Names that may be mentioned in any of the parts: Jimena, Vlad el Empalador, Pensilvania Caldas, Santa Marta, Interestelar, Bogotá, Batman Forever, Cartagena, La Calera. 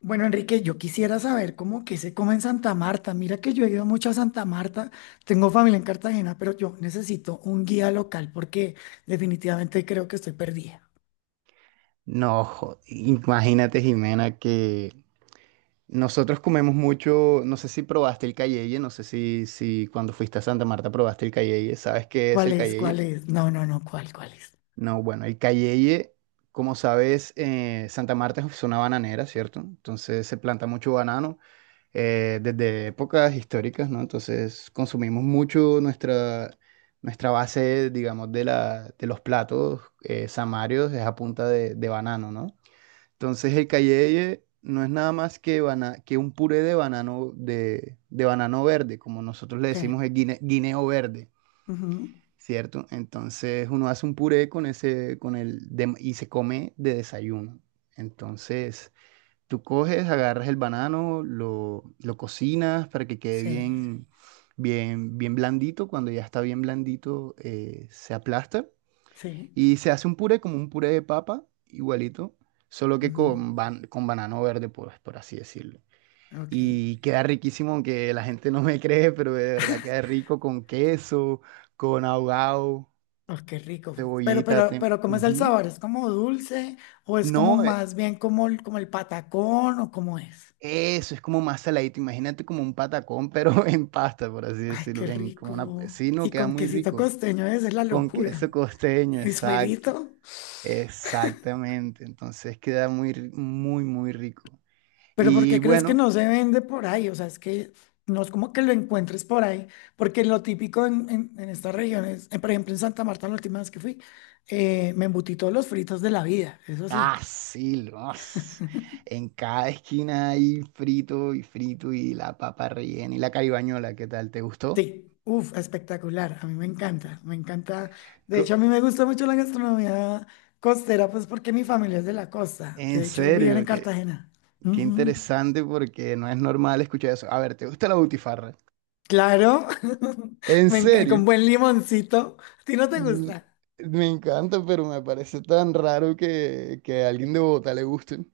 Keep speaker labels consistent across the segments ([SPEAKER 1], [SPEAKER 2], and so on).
[SPEAKER 1] Bueno, Enrique, yo quisiera saber cómo que se come en Santa Marta. Mira que yo he ido mucho a Santa Marta, tengo familia en Cartagena, pero yo necesito un guía local porque definitivamente creo que estoy perdida.
[SPEAKER 2] No, jo- imagínate, Jimena, que nosotros comemos mucho. No sé si probaste el cayeye, no sé si cuando fuiste a Santa Marta probaste el cayeye, ¿sabes qué es
[SPEAKER 1] ¿Cuál
[SPEAKER 2] el
[SPEAKER 1] es? ¿Cuál
[SPEAKER 2] cayeye?
[SPEAKER 1] es? No, no, no, ¿cuál? ¿Cuál es?
[SPEAKER 2] No, bueno, el cayeye, como sabes, Santa Marta es una bananera, ¿cierto? Entonces se planta mucho banano desde épocas históricas, ¿no? Entonces consumimos mucho nuestra base, digamos, de de los platos samarios, es a punta de banano, ¿no? Entonces el cayeye no es nada más que, que un puré de banano, de banano verde, como nosotros le
[SPEAKER 1] Sí.
[SPEAKER 2] decimos el guineo verde,
[SPEAKER 1] Ujú.
[SPEAKER 2] ¿cierto? Entonces uno hace un puré con ese, con el y se come de desayuno. Entonces tú coges, agarras el banano, lo cocinas para que quede
[SPEAKER 1] Sí.
[SPEAKER 2] bien, bien blandito. Cuando ya está bien blandito, se aplasta
[SPEAKER 1] Sí.
[SPEAKER 2] y se hace un puré como un puré de papa, igualito, solo que
[SPEAKER 1] Ujú.
[SPEAKER 2] con, con banano verde, pues, por así decirlo.
[SPEAKER 1] Ok.
[SPEAKER 2] Y queda riquísimo, aunque la gente no me cree, pero de verdad queda rico con queso, con ahogado,
[SPEAKER 1] Oh, qué rico.
[SPEAKER 2] cebollita.
[SPEAKER 1] Pero, ¿cómo es el
[SPEAKER 2] Ujú.
[SPEAKER 1] sabor? ¿Es como dulce o es como
[SPEAKER 2] No,
[SPEAKER 1] más bien como el patacón o cómo es?
[SPEAKER 2] eso es como más saladito. Imagínate como un patacón, pero en pasta, por así
[SPEAKER 1] Ay, qué
[SPEAKER 2] decirlo. En, como una...
[SPEAKER 1] rico.
[SPEAKER 2] Sí, no,
[SPEAKER 1] Y
[SPEAKER 2] queda
[SPEAKER 1] con
[SPEAKER 2] muy
[SPEAKER 1] quesito
[SPEAKER 2] rico.
[SPEAKER 1] costeño, esa es la
[SPEAKER 2] Con
[SPEAKER 1] locura.
[SPEAKER 2] queso costeño, exacto.
[SPEAKER 1] Esperito,
[SPEAKER 2] Exactamente. Entonces queda muy, muy, muy rico.
[SPEAKER 1] pero ¿por
[SPEAKER 2] Y
[SPEAKER 1] qué crees que
[SPEAKER 2] bueno,
[SPEAKER 1] no se vende por ahí? O sea, es que no es como que lo encuentres por ahí, porque lo típico en estas regiones, por ejemplo en Santa Marta, la última vez que fui, me embutí todos los fritos de la vida, eso sí,
[SPEAKER 2] ah, sí, los. En cada esquina hay frito y frito y la papa rellena y la caibañola, ¿qué tal? ¿Te gustó?
[SPEAKER 1] sí, uff, espectacular, a mí me encanta, me encanta. De
[SPEAKER 2] Co-
[SPEAKER 1] hecho, a mí me gusta mucho la gastronomía costera, pues porque mi familia es de la costa,
[SPEAKER 2] En
[SPEAKER 1] de hecho, viven en
[SPEAKER 2] serio, qué,
[SPEAKER 1] Cartagena.
[SPEAKER 2] qué
[SPEAKER 1] Ujú.
[SPEAKER 2] interesante porque no es normal escuchar eso. A ver, ¿te gusta la butifarra?
[SPEAKER 1] Claro,
[SPEAKER 2] En
[SPEAKER 1] me encanta,
[SPEAKER 2] serio.
[SPEAKER 1] con buen limoncito, ¿a ti no te
[SPEAKER 2] Mm,
[SPEAKER 1] gusta?
[SPEAKER 2] me encanta, pero me parece tan raro que a alguien de Bogotá le guste.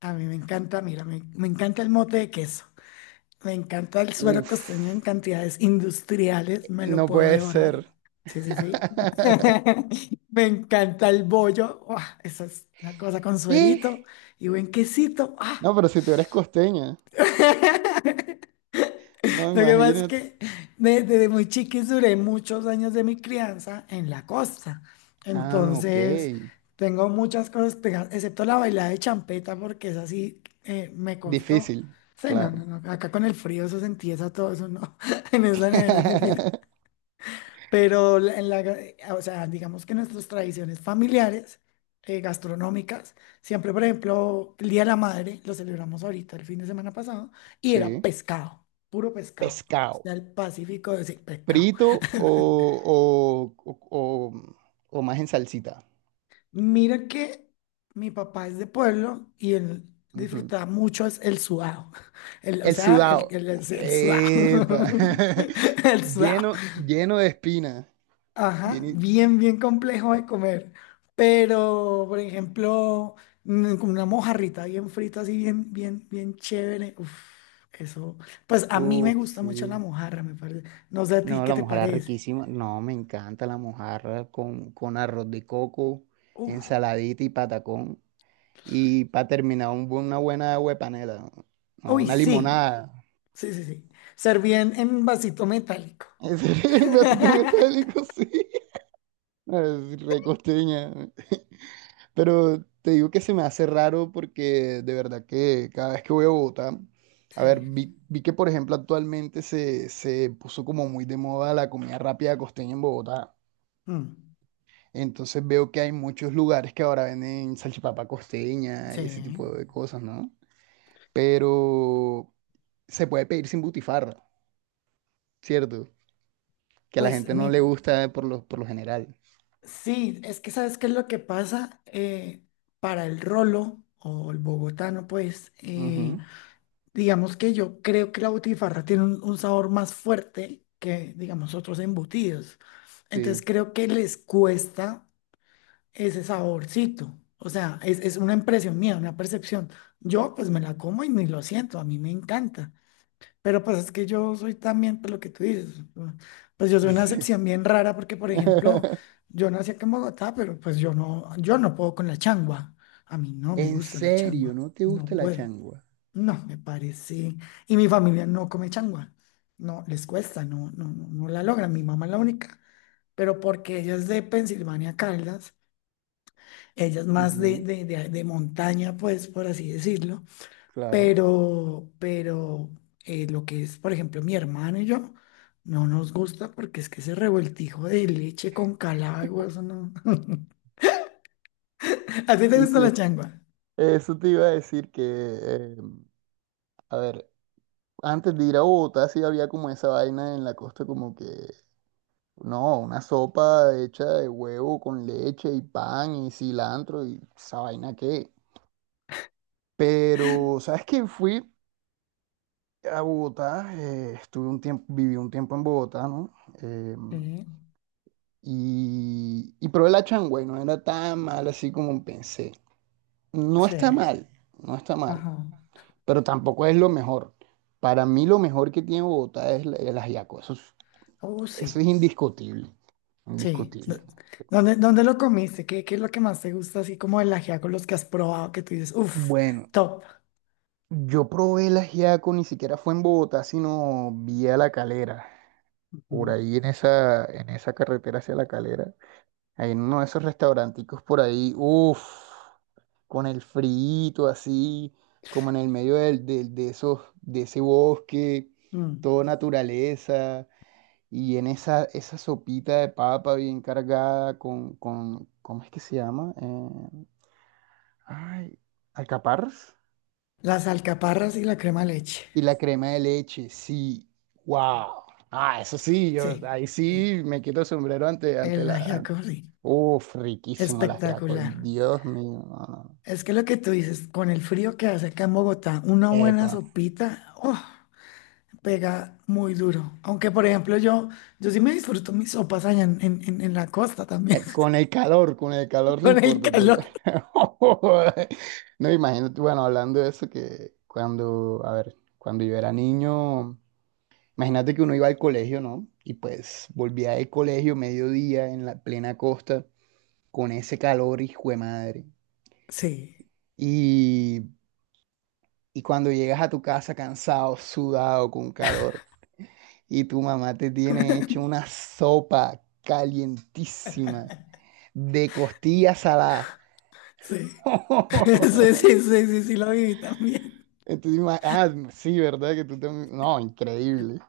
[SPEAKER 1] A mí me encanta, mira, me encanta el mote de queso, me encanta el suero
[SPEAKER 2] Uf,
[SPEAKER 1] costeño en cantidades industriales, me lo
[SPEAKER 2] no
[SPEAKER 1] puedo
[SPEAKER 2] puede
[SPEAKER 1] devorar.
[SPEAKER 2] ser.
[SPEAKER 1] Sí, sí, sí. Me encanta el bollo, ¡ah!, eso es una cosa con
[SPEAKER 2] ¿Qué?
[SPEAKER 1] suerito y buen quesito. ¡Ah!
[SPEAKER 2] No, pero si tú eres costeña, no
[SPEAKER 1] Lo que pasa es
[SPEAKER 2] imagínate.
[SPEAKER 1] que desde muy chiquis duré muchos años de mi crianza en la costa.
[SPEAKER 2] Ah, ok.
[SPEAKER 1] Entonces, tengo muchas cosas pegadas, excepto la bailada de champeta, porque es así, me costó.
[SPEAKER 2] Difícil,
[SPEAKER 1] Sí, no, no,
[SPEAKER 2] claro.
[SPEAKER 1] no. Acá con el frío eso se empieza todo eso, no. En esa nevera es difícil. Pero o sea, digamos que nuestras tradiciones familiares, gastronómicas, siempre, por ejemplo, el Día de la Madre, lo celebramos ahorita, el fin de semana pasado, y era
[SPEAKER 2] Sí.
[SPEAKER 1] pescado, puro pescado. O sea,
[SPEAKER 2] Pescado.
[SPEAKER 1] el Pacífico de ese pescado.
[SPEAKER 2] Frito o más en salsita.
[SPEAKER 1] Mira que mi papá es de pueblo y él
[SPEAKER 2] Ujú.
[SPEAKER 1] disfrutaba mucho es el sudado. El, o
[SPEAKER 2] El
[SPEAKER 1] sea,
[SPEAKER 2] sudado.
[SPEAKER 1] el sudado.
[SPEAKER 2] Epa.
[SPEAKER 1] El sudado.
[SPEAKER 2] Lleno, lleno de espina.
[SPEAKER 1] Ajá,
[SPEAKER 2] Lleni-
[SPEAKER 1] bien, bien complejo de comer. Pero, por ejemplo, con una mojarrita bien frita, así bien, bien, bien chévere. Uf, eso. Pues a mí me
[SPEAKER 2] Uf,
[SPEAKER 1] gusta mucho la
[SPEAKER 2] sí.
[SPEAKER 1] mojarra, me parece. No sé a ti
[SPEAKER 2] No,
[SPEAKER 1] qué
[SPEAKER 2] la
[SPEAKER 1] te
[SPEAKER 2] mojarra
[SPEAKER 1] parece.
[SPEAKER 2] riquísima. No, me encanta la mojarra con arroz de coco,
[SPEAKER 1] Uf.
[SPEAKER 2] ensaladita y patacón. Y para terminar, un una buena agua de panela, ¿no? No,
[SPEAKER 1] Uy,
[SPEAKER 2] una
[SPEAKER 1] sí.
[SPEAKER 2] limonada.
[SPEAKER 1] Sí, sí, sí. Serví en vasito metálico.
[SPEAKER 2] En serio, así tú me estás delico, sí. No, es re costeña. Pero te digo que se me hace raro porque de verdad que cada vez que voy a Bogotá, a
[SPEAKER 1] Sí.
[SPEAKER 2] ver, vi que por ejemplo actualmente se puso como muy de moda la comida rápida costeña en Bogotá.
[SPEAKER 1] Mm,
[SPEAKER 2] Entonces veo que hay muchos lugares que ahora venden salchipapa costeña y ese
[SPEAKER 1] sí.
[SPEAKER 2] tipo de cosas, ¿no? Pero se puede pedir sin butifarra. Cierto, que a la
[SPEAKER 1] Pues
[SPEAKER 2] gente no le
[SPEAKER 1] mi,
[SPEAKER 2] gusta por lo general.
[SPEAKER 1] sí, es que ¿sabes qué es lo que pasa? Para el rolo o el bogotano, pues,
[SPEAKER 2] Ujú,
[SPEAKER 1] digamos que yo creo que la butifarra tiene un sabor más fuerte que, digamos, otros embutidos.
[SPEAKER 2] sí,
[SPEAKER 1] Entonces creo que les cuesta ese saborcito. O sea, es una impresión mía, una percepción. Yo pues me la como y ni lo siento, a mí me encanta. Pero pues es que yo soy también, pues lo que tú dices, ¿no? Pues yo soy una
[SPEAKER 2] sí.
[SPEAKER 1] excepción bien rara porque, por ejemplo, yo nací aquí en Bogotá, pero pues yo no puedo con la changua. A mí no me
[SPEAKER 2] En
[SPEAKER 1] gusta la
[SPEAKER 2] serio,
[SPEAKER 1] changua,
[SPEAKER 2] ¿no te
[SPEAKER 1] no
[SPEAKER 2] gusta la
[SPEAKER 1] puedo,
[SPEAKER 2] changua?
[SPEAKER 1] no me parece. Y mi familia no come changua, no les cuesta, no, no, no, no la logran. Mi mamá es la única, pero porque ella es de Pensilvania Caldas, ella es más de,
[SPEAKER 2] Ujú,
[SPEAKER 1] de, de de montaña, pues por así decirlo.
[SPEAKER 2] claro.
[SPEAKER 1] Pero lo que es, por ejemplo, mi hermano y yo, no nos gusta porque es que ese revoltijo de leche con calagua, eso no. ¿A ti te
[SPEAKER 2] Y
[SPEAKER 1] gusta
[SPEAKER 2] sí,
[SPEAKER 1] la changua?
[SPEAKER 2] eso te iba a decir que, a ver, antes de ir a Bogotá sí había como esa vaina en la costa como que, no, una sopa hecha de huevo con leche y pan y cilantro y esa vaina qué. Pero, ¿sabes qué? Fui a Bogotá, estuve un tiempo, viví un tiempo en Bogotá, ¿no? Eh,
[SPEAKER 1] Sí.
[SPEAKER 2] y y probé la changua y no era tan mal así como pensé. No
[SPEAKER 1] Sí.
[SPEAKER 2] está mal, no está mal,
[SPEAKER 1] Ajá.
[SPEAKER 2] pero tampoco es lo mejor. Para mí lo mejor que tiene Bogotá es el ajiaco,
[SPEAKER 1] Oh,
[SPEAKER 2] eso
[SPEAKER 1] sí,
[SPEAKER 2] es indiscutible,
[SPEAKER 1] sí.
[SPEAKER 2] indiscutible.
[SPEAKER 1] ¿Dónde, dónde lo comiste? ¿Qué, qué es lo que más te gusta, así como el ajiaco, los que has probado, que tú dices, uff,
[SPEAKER 2] Bueno,
[SPEAKER 1] top?
[SPEAKER 2] yo probé el ajiaco, ni siquiera fue en Bogotá, sino vía La Calera, por
[SPEAKER 1] Ujú.
[SPEAKER 2] ahí en esa carretera hacia La Calera. Hay uno de esos restauranticos por ahí, uff, con el frito así, como en el medio de esos, de ese bosque,
[SPEAKER 1] Mm.
[SPEAKER 2] todo naturaleza, y en esa sopita de papa bien cargada con, ¿cómo es que se llama? Ay, alcaparras.
[SPEAKER 1] Las alcaparras y la crema de leche.
[SPEAKER 2] Y la crema de leche, sí, wow. Ah, eso sí, yo
[SPEAKER 1] Sí,
[SPEAKER 2] ahí
[SPEAKER 1] sí.
[SPEAKER 2] sí me quito el sombrero ante, ante
[SPEAKER 1] El
[SPEAKER 2] la...
[SPEAKER 1] ajiaco,
[SPEAKER 2] ante-
[SPEAKER 1] sí.
[SPEAKER 2] Uf, riquísimo las ajiaco,
[SPEAKER 1] Espectacular.
[SPEAKER 2] Dios mío. No, no, no.
[SPEAKER 1] Es que lo que tú dices, con el frío que hace acá en Bogotá, una buena
[SPEAKER 2] Epa.
[SPEAKER 1] sopita, ¡oh!, pega muy duro. Aunque, por ejemplo, yo sí me disfruto mis sopas allá en la costa también,
[SPEAKER 2] Con el calor no
[SPEAKER 1] con el
[SPEAKER 2] importa. Te
[SPEAKER 1] calor.
[SPEAKER 2] la- No, imagínate, bueno, hablando de eso, que cuando, a ver, cuando yo era niño, imagínate que uno iba al colegio, ¿no? Y pues volvía del colegio mediodía en la plena costa con ese calor, hijo de madre.
[SPEAKER 1] Sí,
[SPEAKER 2] Y, y cuando llegas a tu casa cansado, sudado, con calor, y tu mamá te tiene hecho una sopa calientísima de costillas saladas
[SPEAKER 1] sí, sí, sí, sí, sí, sí, lo viví también.
[SPEAKER 2] Entonces, ima- ah, sí, ¿verdad? Que tú también. No, increíble.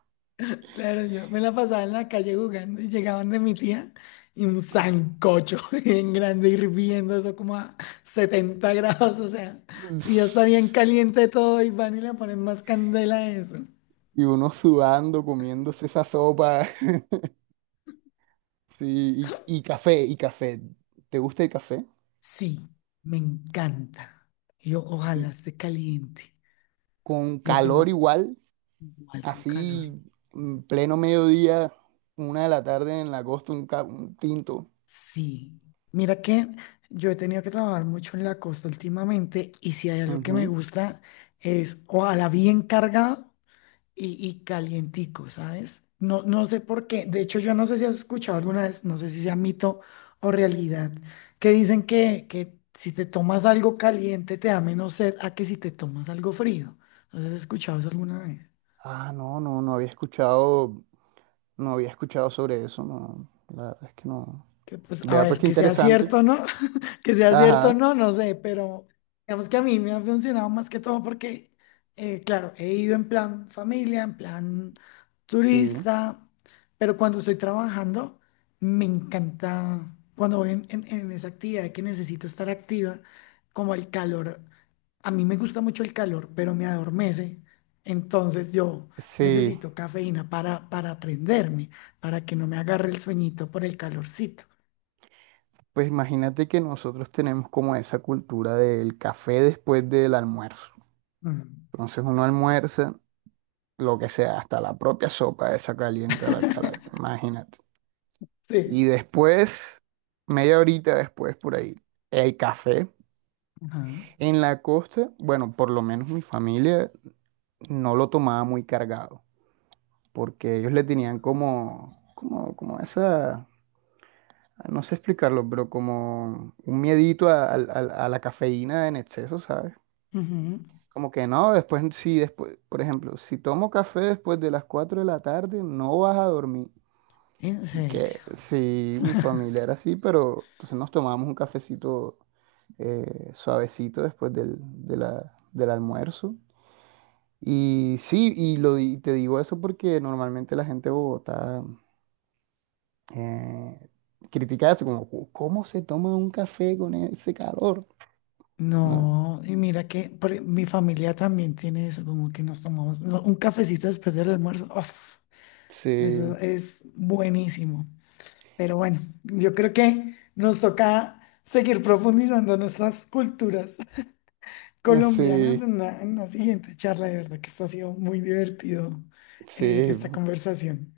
[SPEAKER 1] Claro, yo me la pasaba en la calle jugando y llegaban de mi tía y un sancocho bien grande hirviendo, eso como a 70 grados, o sea, si ya está bien caliente todo y van y le ponen más candela a eso.
[SPEAKER 2] Y uno sudando, comiéndose esa sopa. Sí, y café, y café. ¿Te gusta el café?
[SPEAKER 1] Sí, me encanta. Yo ojalá esté caliente.
[SPEAKER 2] Con
[SPEAKER 1] Yo tengo
[SPEAKER 2] calor igual,
[SPEAKER 1] mal con calor.
[SPEAKER 2] así, en pleno mediodía, una de la tarde en la costa, un, un tinto.
[SPEAKER 1] Sí. Mira que yo he tenido que trabajar mucho en la costa últimamente y si hay algo que me
[SPEAKER 2] Ujú.
[SPEAKER 1] gusta es ojalá bien cargado y calientico, ¿sabes? No, no sé por qué. De hecho, yo no sé si has escuchado alguna vez, no sé si sea mito o realidad, que dicen que si te tomas algo caliente te da menos sed a que si te tomas algo frío. ¿No sé si has escuchado eso alguna vez?
[SPEAKER 2] Ah, no, no, no había escuchado, no había escuchado sobre eso, no. La verdad es que no.
[SPEAKER 1] Que pues, a
[SPEAKER 2] Vea, pues
[SPEAKER 1] ver,
[SPEAKER 2] qué
[SPEAKER 1] que sea
[SPEAKER 2] interesante.
[SPEAKER 1] cierto, ¿no? Que sea cierto o
[SPEAKER 2] Ajá,
[SPEAKER 1] no, no sé, pero digamos que a mí me ha funcionado más que todo porque, claro, he ido en plan familia, en plan
[SPEAKER 2] sí.
[SPEAKER 1] turista, pero cuando estoy trabajando, me encanta, cuando voy en esa actividad que necesito estar activa, como el calor, a mí me gusta mucho el calor, pero me adormece, entonces yo
[SPEAKER 2] Sí,
[SPEAKER 1] necesito cafeína para prenderme, para que no me agarre el sueñito por el calorcito.
[SPEAKER 2] pues imagínate que nosotros tenemos como esa cultura del café después del almuerzo.
[SPEAKER 1] Mm.
[SPEAKER 2] Entonces uno almuerza lo que sea, hasta la propia sopa esa caliente a la cara, imagínate. Y
[SPEAKER 1] Sí.
[SPEAKER 2] después, media horita después por ahí, el café.
[SPEAKER 1] Ajá.
[SPEAKER 2] En la costa, bueno, por lo menos mi familia no lo tomaba muy cargado, porque ellos le tenían como, como, como esa... No sé explicarlo, pero como un miedito a, a la cafeína en exceso, ¿sabes?
[SPEAKER 1] Ujú.
[SPEAKER 2] Como que no, después, si después, por ejemplo, si tomo café después de las 4 de la tarde, no vas a dormir.
[SPEAKER 1] En
[SPEAKER 2] Y que
[SPEAKER 1] serio.
[SPEAKER 2] sí, mi familia era así, pero entonces nos tomábamos un cafecito suavecito después del, de del almuerzo. Y sí, di- te digo eso porque normalmente la gente de Bogotá eh, critica eso, como, "Cu- ¿cómo se toma un café con ese calor? ¿No?
[SPEAKER 1] No, y mira que por mi familia también tiene eso, como que nos tomamos no, un cafecito después del almuerzo. Uf, eso
[SPEAKER 2] Sí,
[SPEAKER 1] es buenísimo. Pero bueno, yo creo que nos toca seguir profundizando nuestras culturas colombianas
[SPEAKER 2] sí,
[SPEAKER 1] en una siguiente charla. De verdad que esto ha sido muy divertido,
[SPEAKER 2] sí.
[SPEAKER 1] esta conversación.